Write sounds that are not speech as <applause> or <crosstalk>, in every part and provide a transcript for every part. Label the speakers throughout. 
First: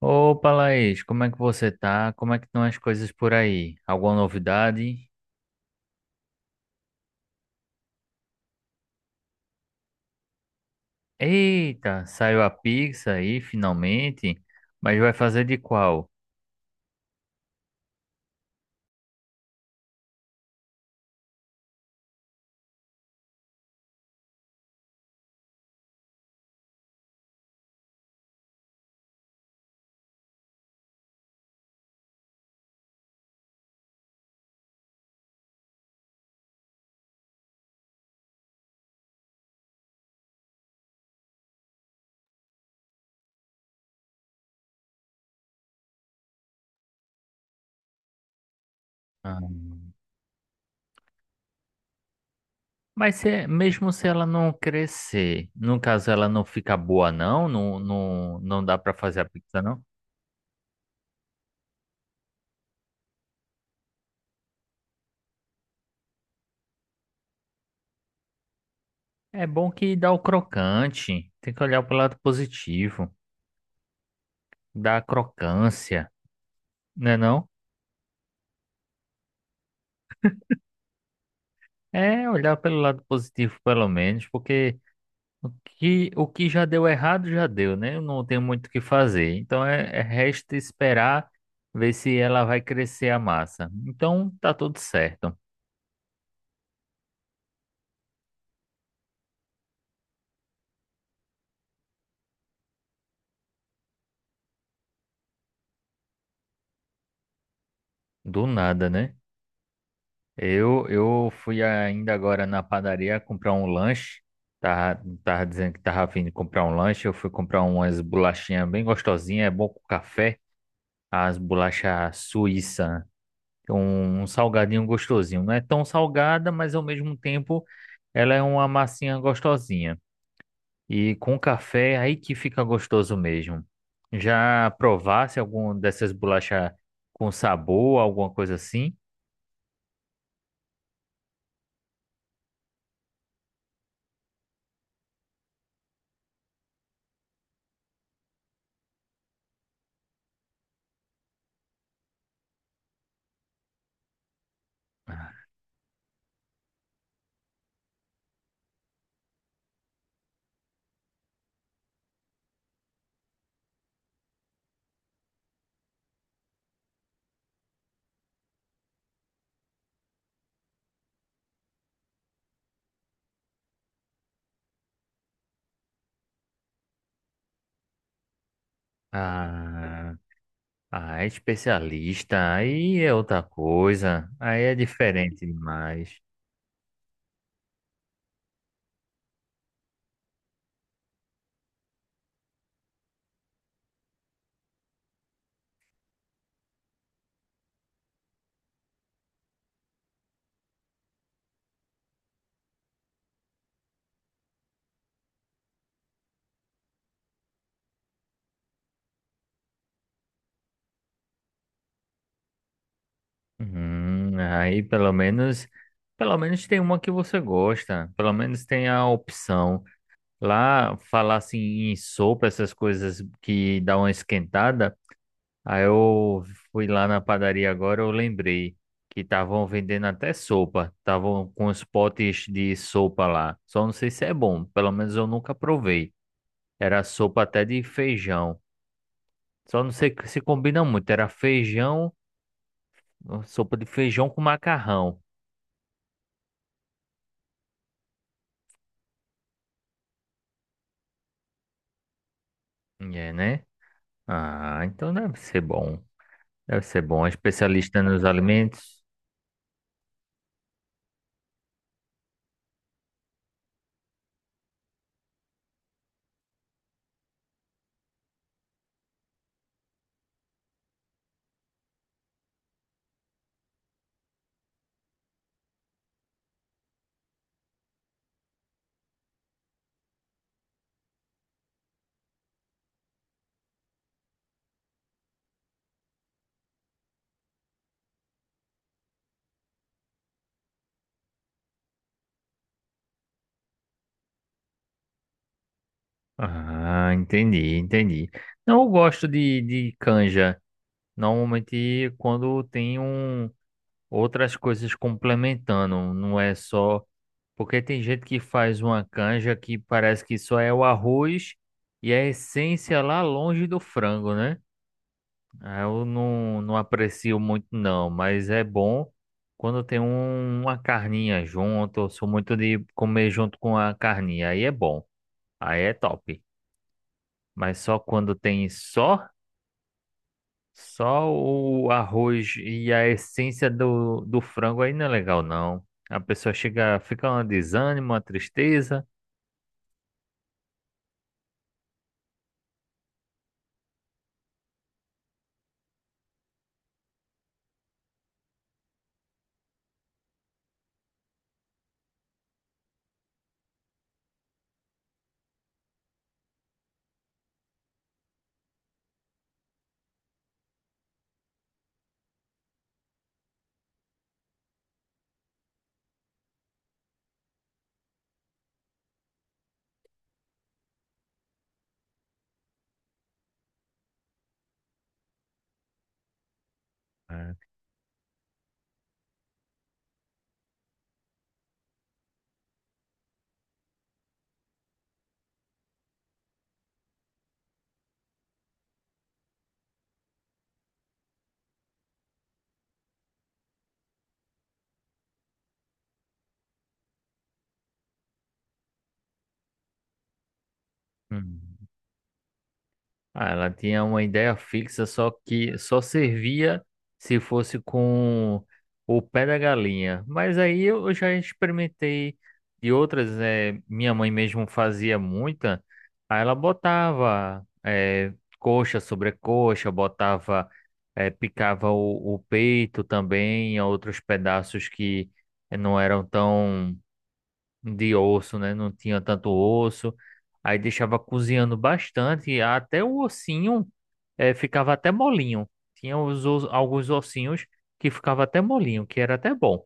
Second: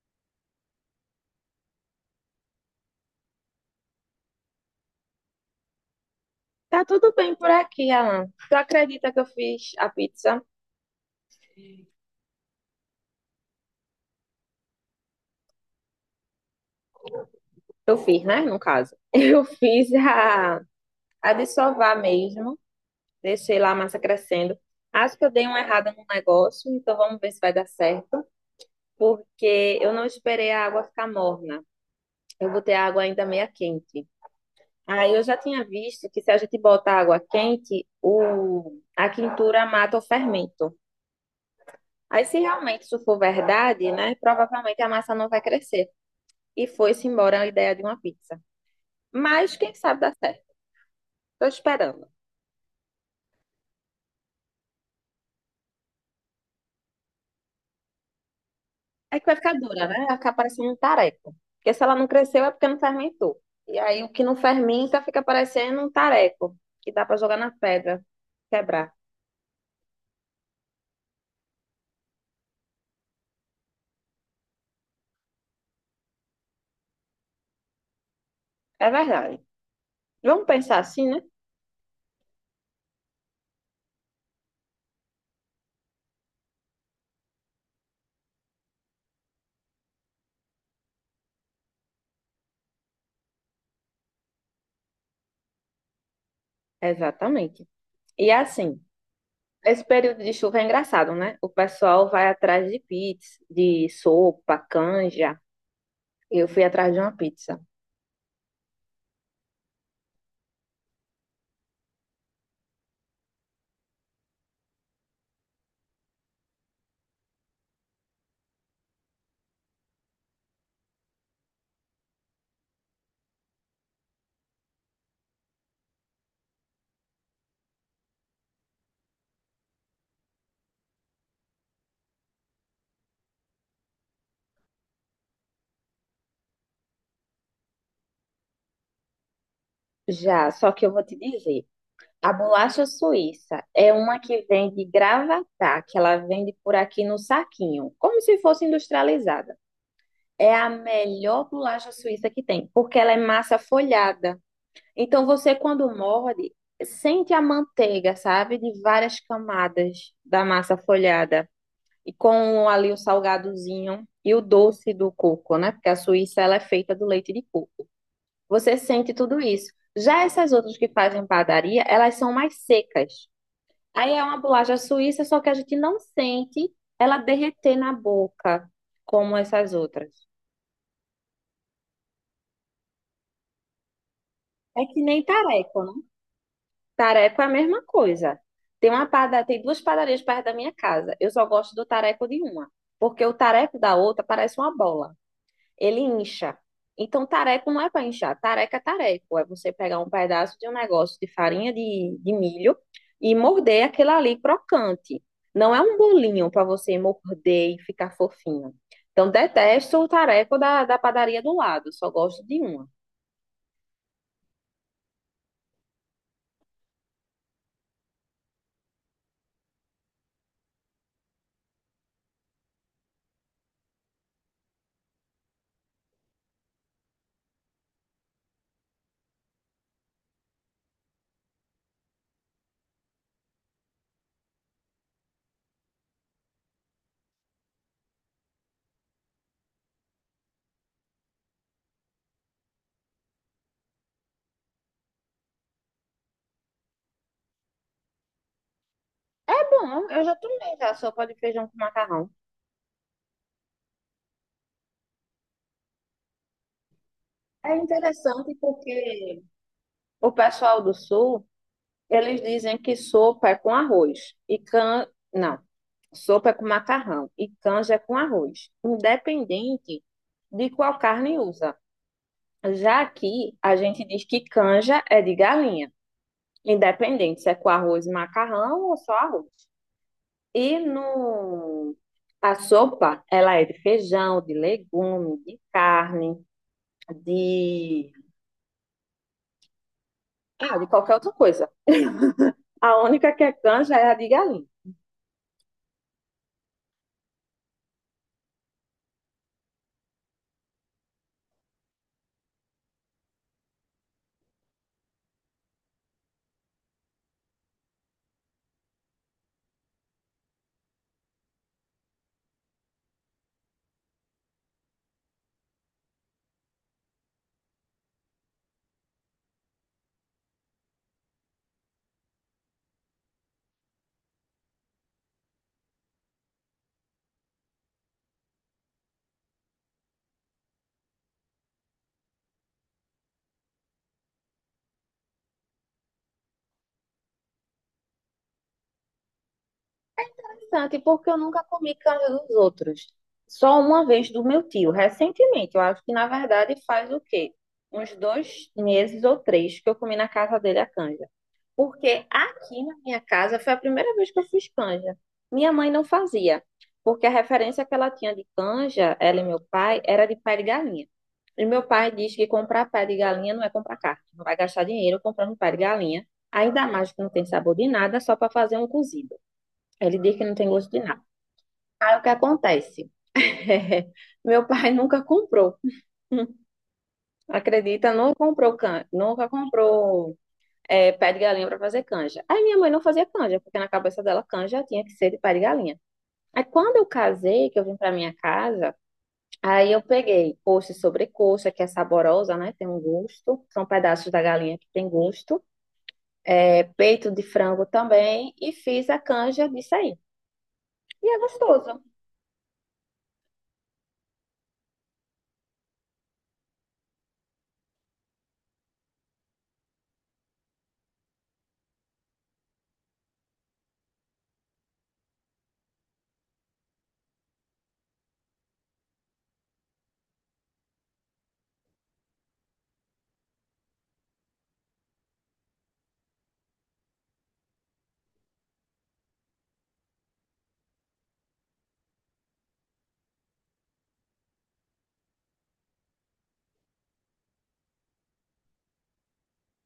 Speaker 1: Opa, Laís, como é que você tá? Como é que estão as coisas por aí? Alguma novidade?
Speaker 2: Tá tudo bem por aqui, Alan. Tu acredita que eu fiz a pizza?
Speaker 1: Eita, saiu a pizza aí, finalmente, mas vai fazer de qual?
Speaker 2: Eu fiz, né? No caso. <laughs> Eu fiz a de sovar mesmo. Deixei lá a massa crescendo. Acho que eu dei uma errada no negócio, então vamos ver se vai dar certo. Porque eu não esperei a água ficar morna. Eu botei a água ainda meia quente. Aí eu já tinha visto que se a gente bota água quente, a quintura mata o fermento. Aí se realmente isso for verdade, né? Provavelmente a massa não vai crescer, e foi-se embora a ideia de uma pizza.
Speaker 1: Ah,
Speaker 2: Mas quem sabe dá certo. Tô esperando.
Speaker 1: mas se, mesmo se ela não crescer, no caso ela não fica boa não, não, não, não dá pra
Speaker 2: É
Speaker 1: fazer a
Speaker 2: que vai ficar
Speaker 1: pizza não?
Speaker 2: dura, né? Vai ficar parecendo um tareco. Porque se ela não cresceu é porque não fermentou. E aí o que não fermenta fica parecendo um tareco, que dá pra jogar na pedra, quebrar.
Speaker 1: É bom que dá o crocante, tem que olhar pelo lado positivo, dá a crocância, né não?
Speaker 2: É verdade. Vamos pensar assim, né?
Speaker 1: É olhar pelo lado positivo pelo menos, porque... O que já deu errado, já deu, né? Eu não tenho muito o que fazer. Então, resta esperar ver se ela vai crescer a massa. Então, tá tudo certo.
Speaker 2: Exatamente. E assim, esse período de chuva é engraçado, né? O pessoal vai atrás de pizza, de sopa, canja. Eu fui atrás de uma pizza.
Speaker 1: Do nada, né? Eu fui ainda agora na padaria comprar um lanche. Tava dizendo que tava a fim de comprar um lanche. Eu fui comprar umas bolachinhas bem gostosinhas. É bom com café. As bolachas suíça. Um salgadinho gostosinho. Não é tão salgada, mas ao mesmo tempo ela é uma massinha gostosinha. E com café, é aí que fica gostoso mesmo. Já provasse algum dessas bolachas com sabor, alguma coisa assim?
Speaker 2: Já, só que eu vou te dizer. A bolacha suíça é uma que vem de Gravatá, que ela vende por aqui no saquinho, como se fosse industrializada. É a melhor bolacha suíça que tem, porque ela é massa folhada. Então você, quando morde, sente a manteiga, sabe? De várias camadas da massa folhada. E com ali o salgadozinho e o doce do coco, né? Porque a Suíça ela é feita do leite de coco. Você sente tudo isso. Já essas outras que fazem padaria, elas são mais secas. Aí é uma bolacha suíça, só que a gente não sente ela derreter na boca, como essas outras.
Speaker 1: Ah, ah, é especialista. Aí é outra coisa. Aí é
Speaker 2: É que nem
Speaker 1: diferente
Speaker 2: tareco, né?
Speaker 1: demais.
Speaker 2: Tareco é a mesma coisa. Tem duas padarias perto da minha casa. Eu só gosto do tareco de uma, porque o tareco da outra parece uma bola, ele incha. Então, tareco não é para inchar, tareco. É você pegar um pedaço de um negócio de farinha de milho e morder aquele ali crocante. Não é um bolinho para você morder e ficar fofinho. Então, detesto o tareco da padaria do lado, só gosto de uma.
Speaker 1: Aí pelo menos tem uma que você gosta. Pelo menos tem a opção. Lá, falar assim em sopa, essas coisas que dá uma esquentada. Aí eu fui lá na padaria agora, eu lembrei que estavam vendendo até sopa. Estavam com os potes de sopa lá. Só não sei se é bom, pelo menos eu nunca provei. Era sopa até de feijão. Só não sei se combina muito. Era feijão, sopa de feijão com macarrão.
Speaker 2: Bom, eu já tomei já sopa de feijão com macarrão.
Speaker 1: É, né? Ah, então deve ser bom. Deve ser bom. É
Speaker 2: É
Speaker 1: especialista nos
Speaker 2: interessante
Speaker 1: alimentos.
Speaker 2: porque o pessoal do Sul. Eles dizem que sopa é com arroz e can... Não, sopa é com macarrão e canja é com arroz, independente de qual carne usa. Já aqui, a gente diz que canja é de galinha, independente se é com arroz e macarrão ou só arroz. E no... a sopa, ela é de feijão, de legume, de carne, de... Ah, de qualquer outra coisa. A única que é canja é a de galinha.
Speaker 1: Ah, entendi, entendi. Não, eu gosto de canja. Normalmente quando tem um, outras coisas complementando, não é só. Porque tem gente que faz uma canja que parece que só é o arroz e a essência lá longe do frango, né? Ah, eu não aprecio muito, não, mas é bom quando tem uma carninha junto. Eu sou muito de comer junto com a carninha, aí é bom, aí é top. Mas só quando tem só, só o arroz e a essência do frango aí não é legal, não. A pessoa chega, fica um desânimo, uma tristeza.
Speaker 2: Interessante, porque eu nunca comi casa dos outros. Só uma vez do meu tio, recentemente. Eu acho que, na verdade, faz o quê? Uns dois meses ou três que eu comi na casa dele a canja. Porque aqui na minha casa foi a primeira vez que eu fiz canja. Minha mãe não fazia, porque a referência que ela tinha de canja, ela e meu pai, era de pé de galinha. E meu pai diz que comprar pé de galinha não é comprar carne. Não vai gastar dinheiro comprando pé de galinha, ainda mais que não tem sabor de nada, só para fazer um cozido. Ele diz que não tem gosto de nada. Aí o que acontece? <laughs> Meu pai nunca comprou. <laughs>
Speaker 1: É.
Speaker 2: Acredita, nunca comprou can... nunca comprou pé de galinha para fazer canja. Aí minha mãe não fazia canja, porque na cabeça dela canja tinha que ser de pé de galinha. Aí quando eu casei, que eu vim para minha casa, aí eu peguei coxa e sobrecoxa, que é saborosa, né? Tem um gosto. São pedaços da galinha que tem gosto. É, peito de frango também. E fiz a canja disso aí. E é
Speaker 1: Hum.
Speaker 2: gostoso.
Speaker 1: Ah, ela tinha uma ideia fixa, só que só servia se fosse com o pé da galinha. Mas aí eu já experimentei de outras, minha mãe mesmo fazia muita. Aí ela botava coxa sobre coxa, botava, picava o peito também, outros pedaços que não eram tão de osso, né? Não tinha tanto osso. Aí deixava cozinhando bastante, até o ossinho ficava até molinho. Tinha alguns ossinhos que ficava até molinho, que era até bom.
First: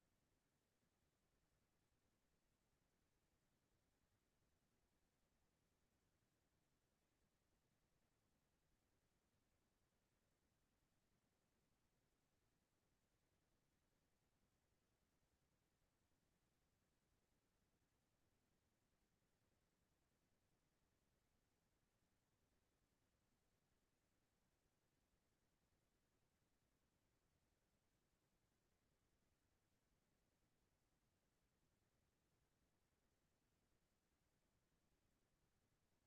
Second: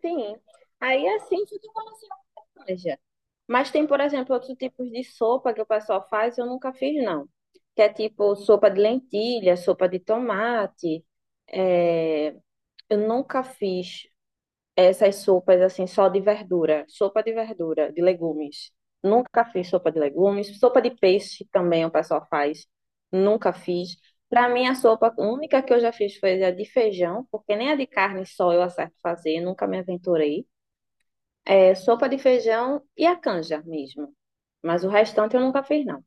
Speaker 2: Sim. Aí é assim foi que eu veja, mas tem, por exemplo, outros tipos de sopa que o pessoal faz, eu nunca fiz, não. Que é tipo sopa de lentilha, sopa de tomate. É, eu nunca fiz essas sopas assim, só de verdura. Sopa de verdura, de legumes. Nunca fiz sopa de legumes. Sopa de peixe também o pessoal faz. Nunca fiz. Para mim, a sopa única que eu já fiz foi a de feijão, porque nem a de carne só eu acerto fazer, nunca me aventurei sopa de feijão e a canja mesmo. Mas o restante eu nunca fiz, não.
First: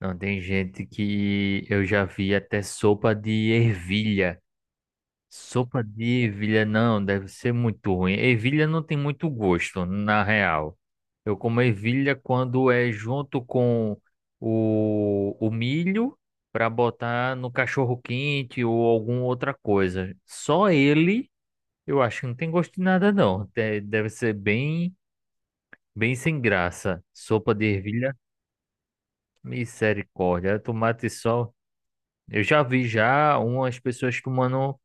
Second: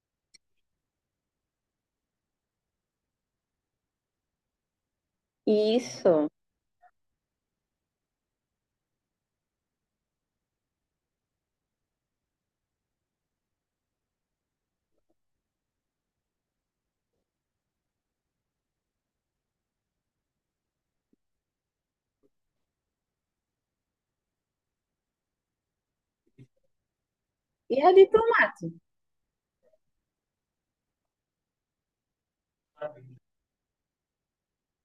Speaker 1: Não, tem gente que eu já vi até sopa de ervilha. Sopa de
Speaker 2: Isso.
Speaker 1: ervilha não, deve ser muito ruim. Ervilha não tem muito gosto, na real. Eu como ervilha quando é junto com o milho para botar no cachorro quente ou alguma outra coisa. Só ele, eu acho que não tem gosto de nada não. Deve ser bem, bem sem graça. Sopa de
Speaker 2: E a de
Speaker 1: ervilha,
Speaker 2: tomate.
Speaker 1: misericórdia. Tomate e sol. Eu já vi já umas pessoas tomando.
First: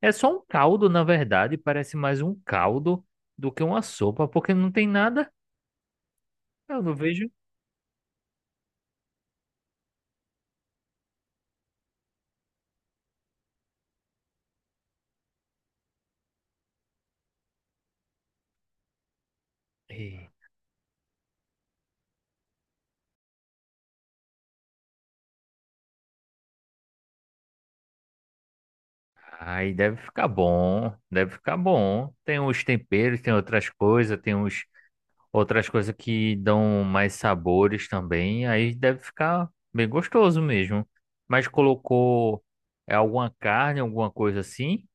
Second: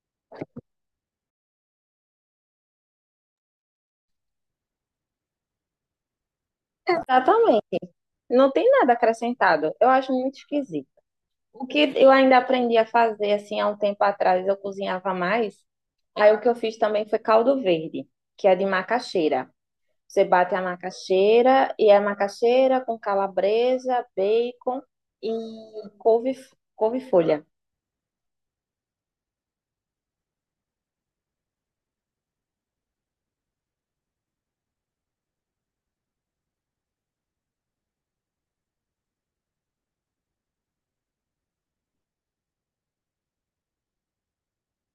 Speaker 1: É só um caldo, na verdade, parece mais um caldo do que uma sopa, porque não tem nada, eu não vejo.
Speaker 2: Exatamente. Não tem nada acrescentado. Eu acho muito esquisito. O que eu ainda aprendi a fazer, assim, há um tempo atrás, eu cozinhava mais. Aí o que eu fiz também foi caldo verde, que é de macaxeira. Você
Speaker 1: E-
Speaker 2: bate a macaxeira, e é macaxeira com calabresa, bacon e couve, couve-folha.
Speaker 1: ai, deve ficar bom, deve ficar bom. Tem os temperos, tem outras coisas, tem uns, outras coisas que dão mais sabores também, aí deve ficar bem gostoso mesmo. Mas colocou alguma carne, alguma coisa assim?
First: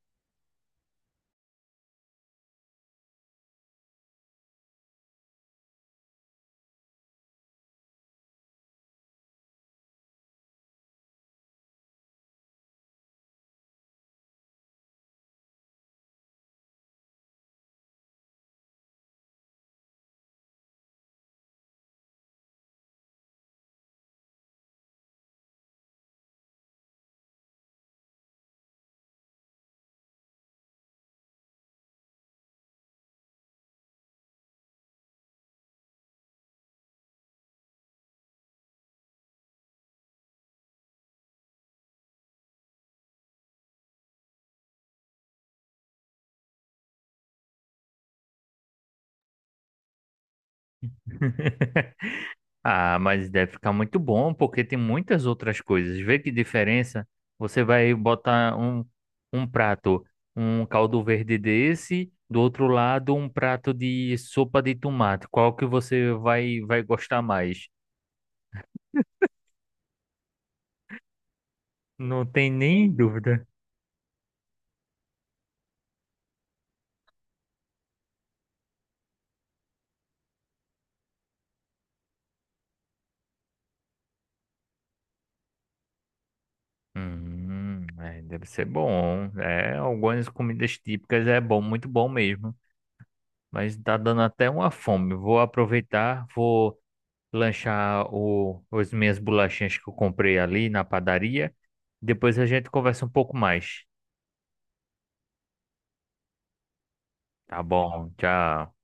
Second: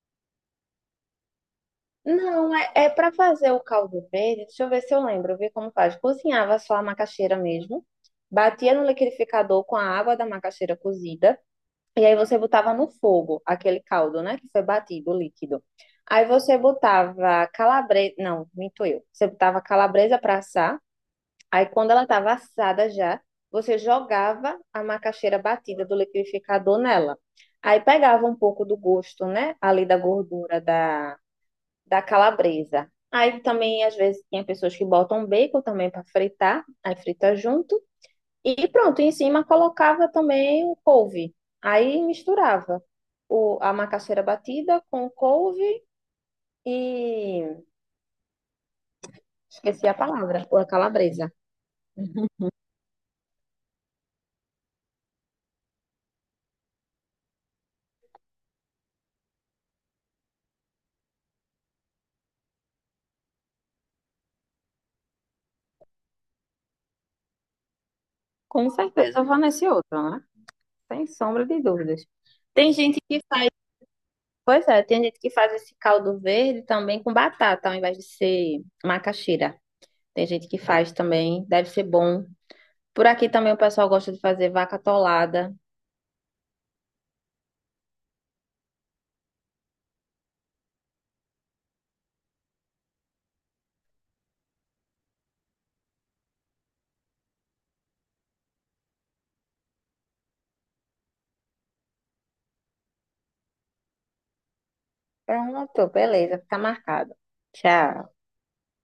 Speaker 2: Não, é para fazer o caldo verde. Deixa eu ver se eu lembro, ver como faz. Cozinhava só a macaxeira mesmo, batia no liquidificador com a água da macaxeira cozida, e aí você botava no fogo aquele caldo, né, que foi batido, o líquido. Aí você botava calabresa, não, minto eu. Você botava calabresa para assar. Aí quando ela estava assada já, você jogava a macaxeira batida do liquidificador nela. Aí pegava um pouco do gosto, né, ali da gordura da calabresa. Aí também, às vezes, tem pessoas que botam bacon também para fritar, aí frita junto. E pronto, em cima colocava também o couve. Aí misturava a macaxeira batida com o couve e esqueci a palavra, ou a calabresa.
Speaker 1: Ah, mas deve ficar muito bom, porque tem muitas outras coisas. Vê que diferença. Você vai botar um, um prato, um caldo verde desse, do outro lado um prato de sopa de tomate. Qual que você vai, vai gostar mais?
Speaker 2: Com certeza eu vou nesse outro, né? Sem sombra de dúvidas.
Speaker 1: Não tem
Speaker 2: Tem
Speaker 1: nem
Speaker 2: gente que
Speaker 1: dúvida.
Speaker 2: faz, pois é, tem gente que faz esse caldo verde também com batata, ao invés de ser macaxeira. Tem gente que faz também, deve ser bom. Por aqui também o pessoal gosta de fazer vaca atolada.
Speaker 1: É, deve ser bom. É, algumas comidas típicas é bom, muito bom mesmo. Mas tá dando até uma fome. Vou aproveitar, vou lanchar as minhas bolachinhas que eu comprei ali na padaria. Depois a gente conversa um pouco mais.
Speaker 2: Pronto, beleza, fica marcado.
Speaker 1: Tá bom,
Speaker 2: Tchau.
Speaker 1: tchau.